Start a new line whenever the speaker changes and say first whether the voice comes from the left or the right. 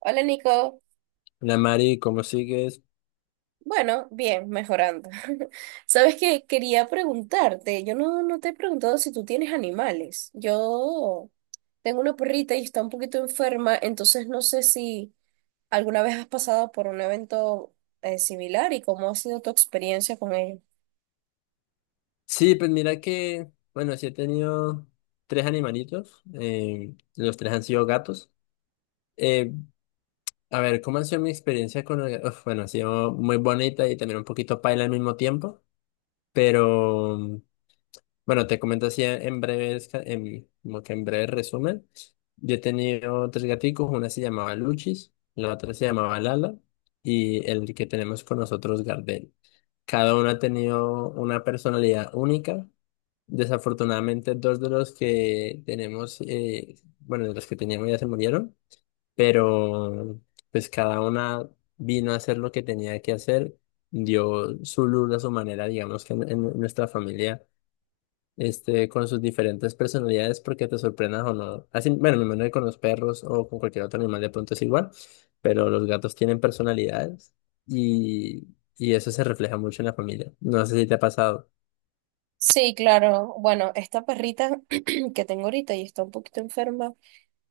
right: Hola Nico,
left: La Mari, ¿cómo sigues?
right: bueno, bien, mejorando. Sabes que quería preguntarte, yo no te he preguntado si tú tienes animales. Yo tengo una perrita y está un poquito enferma, entonces no sé si alguna vez has pasado por un evento similar y cómo ha sido tu experiencia con ella.
left: Sí, pues mira que, bueno, sí he tenido tres animalitos, los tres han sido gatos. Eh, a ver, ¿cómo ha sido mi experiencia con el gato? Bueno, ha sido muy bonita y también un poquito paila al mismo tiempo, pero bueno, te comento así en breves, como que en breve resumen. Yo he tenido tres gaticos, una se llamaba Luchis, la otra se llamaba Lala y el que tenemos con nosotros, Gardel. Cada uno ha tenido una personalidad única. Desafortunadamente, dos de los que tenemos, bueno, de los que teníamos ya se murieron, pero pues cada una vino a hacer lo que tenía que hacer, dio su luz a su manera, digamos que en nuestra familia, este, con sus diferentes personalidades, porque te sorprendas o no. Así, bueno, me imagino que con los perros o con cualquier otro animal de pronto es igual, pero los gatos tienen personalidades y, y eso se refleja mucho en la familia. No sé si te ha pasado.
right: Sí, claro, bueno, esta perrita que tengo ahorita y está un poquito enferma.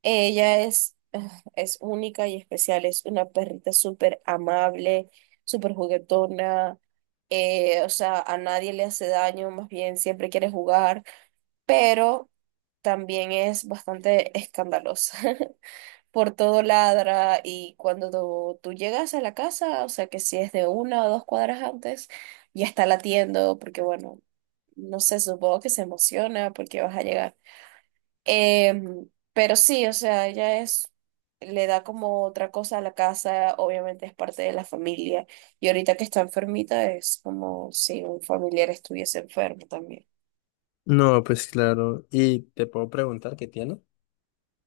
right: Ella es, es única y especial, es una perrita súper amable, súper juguetona, o sea, a nadie le hace daño, más bien siempre quiere jugar, pero también es bastante escandalosa. Por todo ladra y cuando tú llegas a la casa, o sea, que si es de una o dos cuadras antes, ya está latiendo, porque bueno, no sé, supongo que se emociona porque vas a llegar. Pero sí, o sea, ella es, le da como otra cosa a la casa, obviamente es parte de la familia. Y ahorita que está enfermita es como si un familiar estuviese enfermo también.
left: No, pues claro. ¿Y te puedo preguntar qué tiene?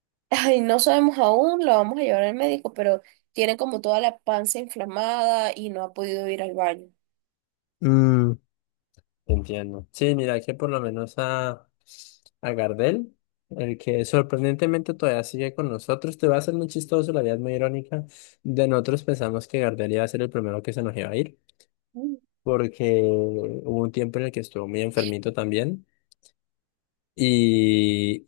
right: Ay, no sabemos aún, lo vamos a llevar al médico, pero tiene como toda la panza inflamada y no ha podido ir al baño.
left: Mm, Entiendo. Sí, mira que por lo menos a Gardel, el que sorprendentemente todavía sigue con nosotros, te va a ser muy chistoso, la vida es muy irónica. De nosotros pensamos que Gardel iba a ser el primero que se nos iba a ir, porque hubo un tiempo en el que estuvo muy enfermito también. y.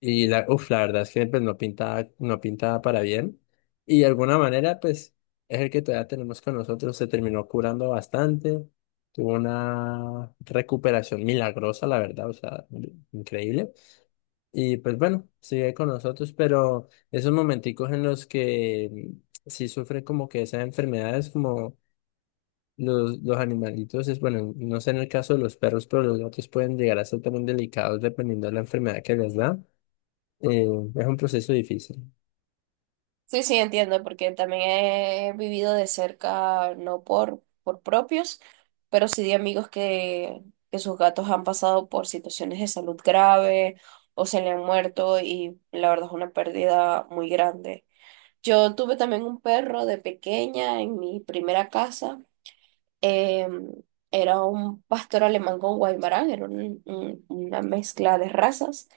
left: Y la verdad es que pues, no pintaba, no pintaba para bien. Y de alguna manera, pues, es el que todavía tenemos con nosotros. Se terminó curando bastante. Tuvo una recuperación milagrosa, la verdad, o sea, increíble. Y pues bueno, sigue con nosotros, pero esos momenticos en los que sí sufren como que esas enfermedades, como los animalitos, es bueno, no sé en el caso de los perros, pero los gatos pueden llegar a ser también delicados dependiendo de la enfermedad que les da. Eh, es un proceso difícil.
right: Sí, sí, entiendo, porque también he vivido de cerca, no por propios, pero sí de amigos que sus gatos han pasado por situaciones de salud grave o se le han muerto y la verdad es una pérdida muy grande. Yo tuve también un perro de pequeña en mi primera casa. em, Era un pastor alemán con guaymarán, era una mezcla de razas.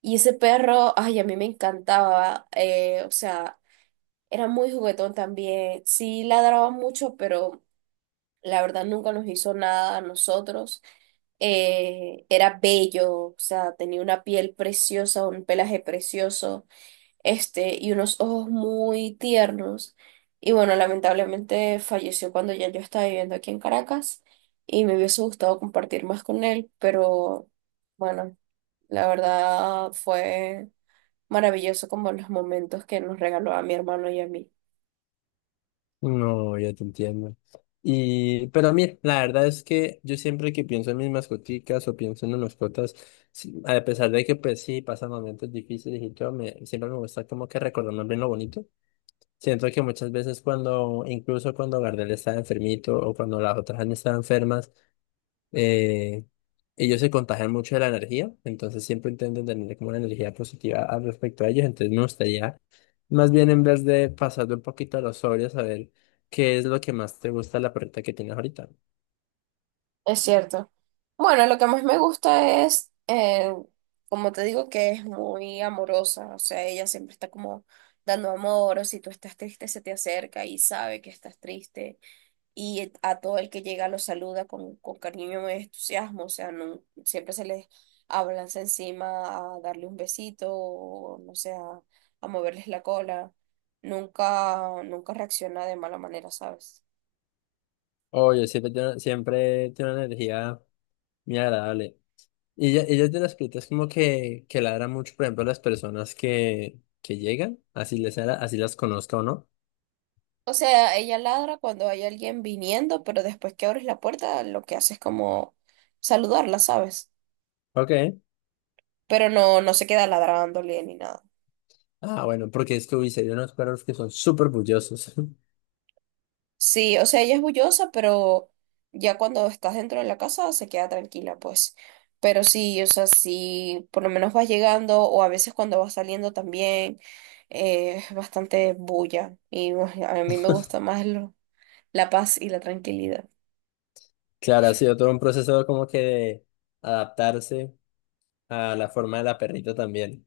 right: Y ese perro, ay, a mí me encantaba. O sea, era muy juguetón también. Sí ladraba mucho, pero la verdad nunca nos hizo nada a nosotros. Era bello, o sea, tenía una piel preciosa, un pelaje precioso, este, y unos ojos muy tiernos. Y bueno, lamentablemente falleció cuando ya yo estaba viviendo aquí en Caracas y me hubiese gustado compartir más con él, pero bueno, la verdad fue maravilloso como los momentos que nos regaló a mi hermano y a mí.
left: No, ya te entiendo. Pero mira, la verdad es que yo siempre que pienso en mis mascoticas o pienso en las mascotas, sí, a pesar de que pues sí, pasan momentos difíciles y todo, siempre me gusta como que recordar más bien lo bonito. Siento que muchas veces cuando, incluso cuando Gardel estaba enfermito o cuando las otras han estado enfermas, Eh, ellos se contagian mucho de la energía, entonces siempre intentan tener como una energía positiva al respecto a ellos, entonces me gustaría más bien en vez de pasarle un poquito a los sobrios, saber qué es lo que más te gusta de la perrita que tienes ahorita.
right: Es cierto. Bueno, lo que más me gusta es, como te digo, que es muy amorosa. O sea, ella siempre está como dando amor, o si tú estás triste, se te acerca y sabe que estás triste. Y a todo el que llega lo saluda con cariño y entusiasmo. O sea, no, siempre se les abalanza encima a darle un besito, o no sé, a moverles la cola. Nunca, nunca reacciona de mala manera, ¿sabes?
left: Oye, siempre tiene una energía muy agradable. Y ella es de las perritas como que ladra mucho, por ejemplo, a las personas que llegan, así las conozca o no.
right: O sea, ella ladra cuando hay alguien viniendo, pero después que abres la puerta, lo que hace es como saludarla, ¿sabes?
left: Ok.
right: Pero no se queda ladrándole ni nada.
left: Ah, bueno, porque es que, uy, serían unos perros que son súper bullosos.
right: Sí, o sea, ella es bullosa, pero ya cuando estás dentro de la casa se queda tranquila, pues. Pero sí, o sea, sí, por lo menos vas llegando, o a veces cuando vas saliendo también, es bastante bulla. Y bueno, a mí me gusta más la paz y la tranquilidad.
left: Claro, ha sido todo un proceso como que de adaptarse a la forma de la perrita también.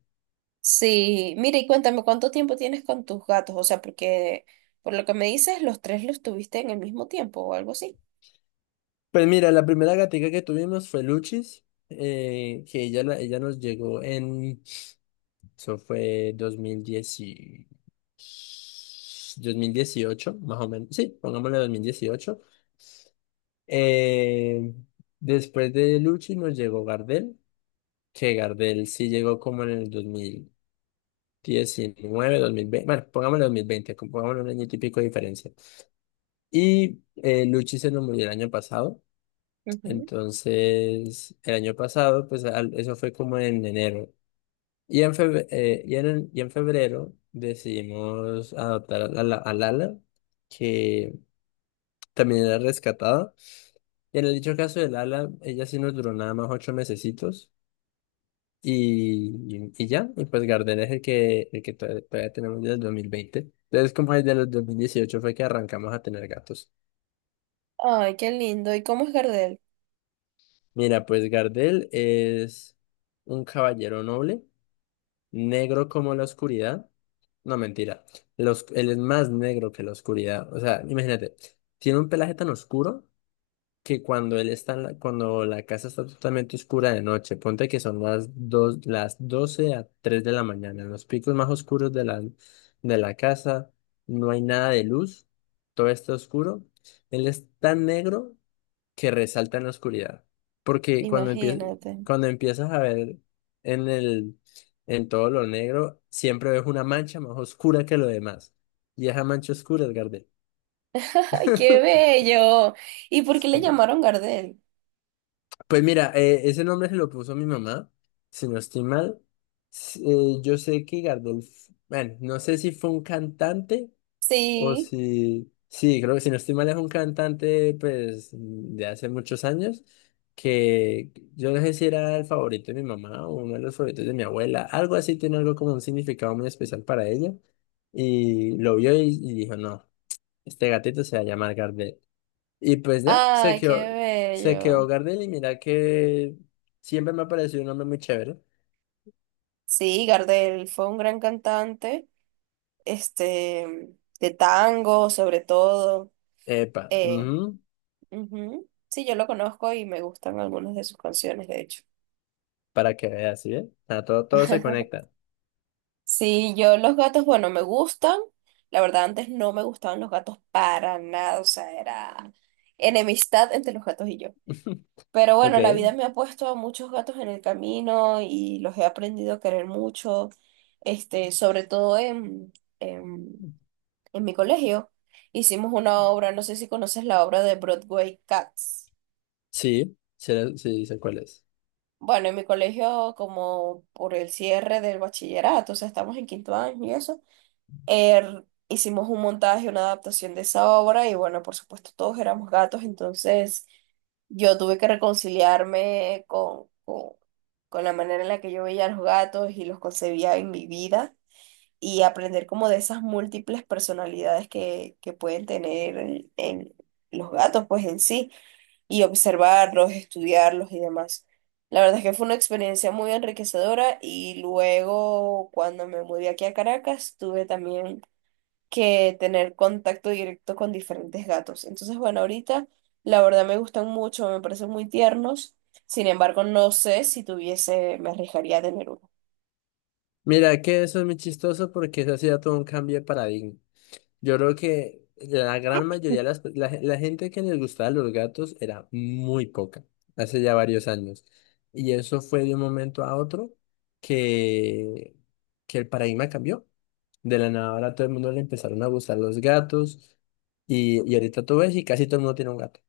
right: Sí, mira y cuéntame, ¿cuánto tiempo tienes con tus gatos? O sea, porque por lo que me dices, los tres los tuviste en el mismo tiempo o algo así.
left: Pues mira, la primera gatica que tuvimos fue Luchis, que ella nos llegó eso fue 2018, más o menos. Sí, pongámosle 2018. Eh, Después de Luchis nos llegó Gardel, que Gardel sí llegó como en el dos mil diecinueve, 2020, bueno, pongámosle 2020, como pongámosle un año y pico de diferencia. Y Luchi se nos murió el año pasado.
right: Ujú.
left: Entonces, el año pasado, pues eso fue como en enero. Y en febrero, y en febrero decidimos adoptar a Lala, que también era rescatada. Y en el dicho caso de Lala, ella sí nos duró nada más 8 mesecitos. Y, y, ya, pues Gardel es el que todavía, todavía tenemos desde el 2020. Entonces, como desde el 18 fue que arrancamos a tener gatos.
right: Ay, qué lindo. ¿Y cómo es Gardel?
left: Mira, pues Gardel es un caballero noble, negro como la oscuridad. No, mentira. Él es más negro que la oscuridad. O sea, imagínate, tiene un pelaje tan oscuro que cuando él está cuando la casa está totalmente oscura de noche, ponte que son las 12 a 3 de la mañana, en los picos más oscuros de la casa, no hay nada de luz, todo está oscuro. Él es tan negro que resalta en la oscuridad. Porque cuando empiezas,
right: Imagínate.
left: cuando empiezas a ver en el, en todo lo negro, siempre ves una mancha más oscura que lo demás. Y esa mancha oscura es Gardel.
right: Ay, qué bello. ¿Y por qué le
left: Sí.
right: llamaron Gardel?
left: Pues mira, ese nombre se lo puso mi mamá, si no estoy mal. Yo sé que Gardel, bueno, no sé si fue un cantante. O
right: Sí.
left: si, sí, creo que si no estoy mal es un cantante pues de hace muchos años que yo no sé si era el favorito de mi mamá o uno de los favoritos de mi abuela, algo así, tiene algo como un significado muy especial para ella y lo vio y dijo, no, este gatito se va a llamar Gardel. Y pues ya, se
right: Ay, qué
left: quedó, se quedó
right: bello.
left: Gardel y mira que siempre me ha parecido un hombre muy chévere.
right: Sí, Gardel fue un gran cantante, este, de tango sobre todo.
left: Epa,
right: Eh,
left: ujú,
right: Ujú. Sí, yo lo conozco y me gustan algunas de sus canciones, de hecho.
left: para que veas, ¿sí? ¿ven? O sea, todo, todo se conecta.
right: Sí, yo los gatos, bueno, me gustan. La verdad, antes no me gustaban los gatos para nada, o sea, era enemistad entre los gatos y yo. Pero
left: Ok.
right: bueno, la vida me ha puesto a muchos gatos en el camino y los he aprendido a querer mucho, este, sobre todo en, en mi colegio. Hicimos una obra, no sé si conoces la obra de Broadway Cats.
left: Sí, sí, sí, sé cuál es.
right: Bueno, en mi colegio, como por el cierre del bachillerato, o sea, estamos en quinto año y eso. Hicimos un montaje, una adaptación de esa obra y bueno, por supuesto todos éramos gatos, entonces yo tuve que reconciliarme con la manera en la que yo veía a los gatos y los concebía en mi vida y aprender como de esas múltiples personalidades que pueden tener en los gatos pues en sí y observarlos, estudiarlos y demás. La verdad es que fue una experiencia muy enriquecedora y luego cuando me mudé aquí a Caracas tuve también que tener contacto directo con diferentes gatos. Entonces, bueno, ahorita la verdad me gustan mucho, me parecen muy tiernos. Sin embargo, no sé si tuviese, me arriesgaría a tener uno.
left: Mira, que eso es muy chistoso porque eso ha sido todo un cambio de paradigma. Yo creo que la gran mayoría de la gente que les gustaba los gatos era muy poca, hace ya varios años. Y eso fue de un momento a otro que, que el paradigma cambió. De la nada ahora a todo el mundo le empezaron a gustar los gatos y ahorita tú ves y casi todo el mundo tiene un gato.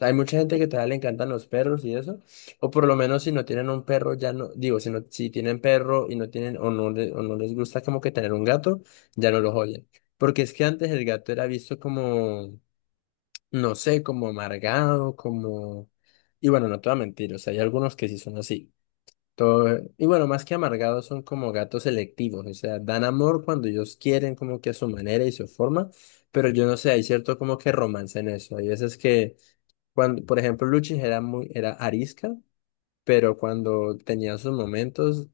left: Hay mucha gente que todavía le encantan los perros y eso, o por lo menos si no tienen un perro, ya no, digo, si no, si tienen perro y no tienen, o no les gusta como que tener un gato, ya no los oyen. Porque es que antes el gato era visto como, no sé, como amargado, y bueno, no te voy a mentir, o sea, hay algunos que sí son así. Todo, y bueno, más que amargados son como gatos selectivos, o sea, dan amor cuando ellos quieren, como que a su manera y su forma, pero yo no sé, hay cierto como que romance en eso. Hay veces que cuando, por ejemplo, Luchi era arisca, pero cuando tenía sus momentos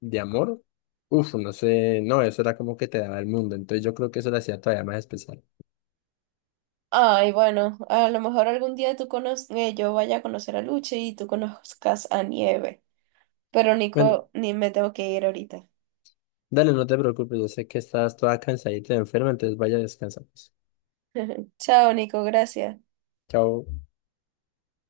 left: de amor, uff, no sé, no, eso era como que te daba el mundo. Entonces yo creo que eso lo hacía todavía más especial.
right: Ay, bueno, a lo mejor algún día tú conoces, yo vaya a conocer a Luche y tú conozcas a Nieve. Pero
left: Bueno,
right: Nico, ni me tengo que ir ahorita.
left: dale, no te preocupes, yo sé que estás toda cansadita y enferma, entonces vaya a descansar, pues.
right: Chao, Nico, gracias.
left: Chao.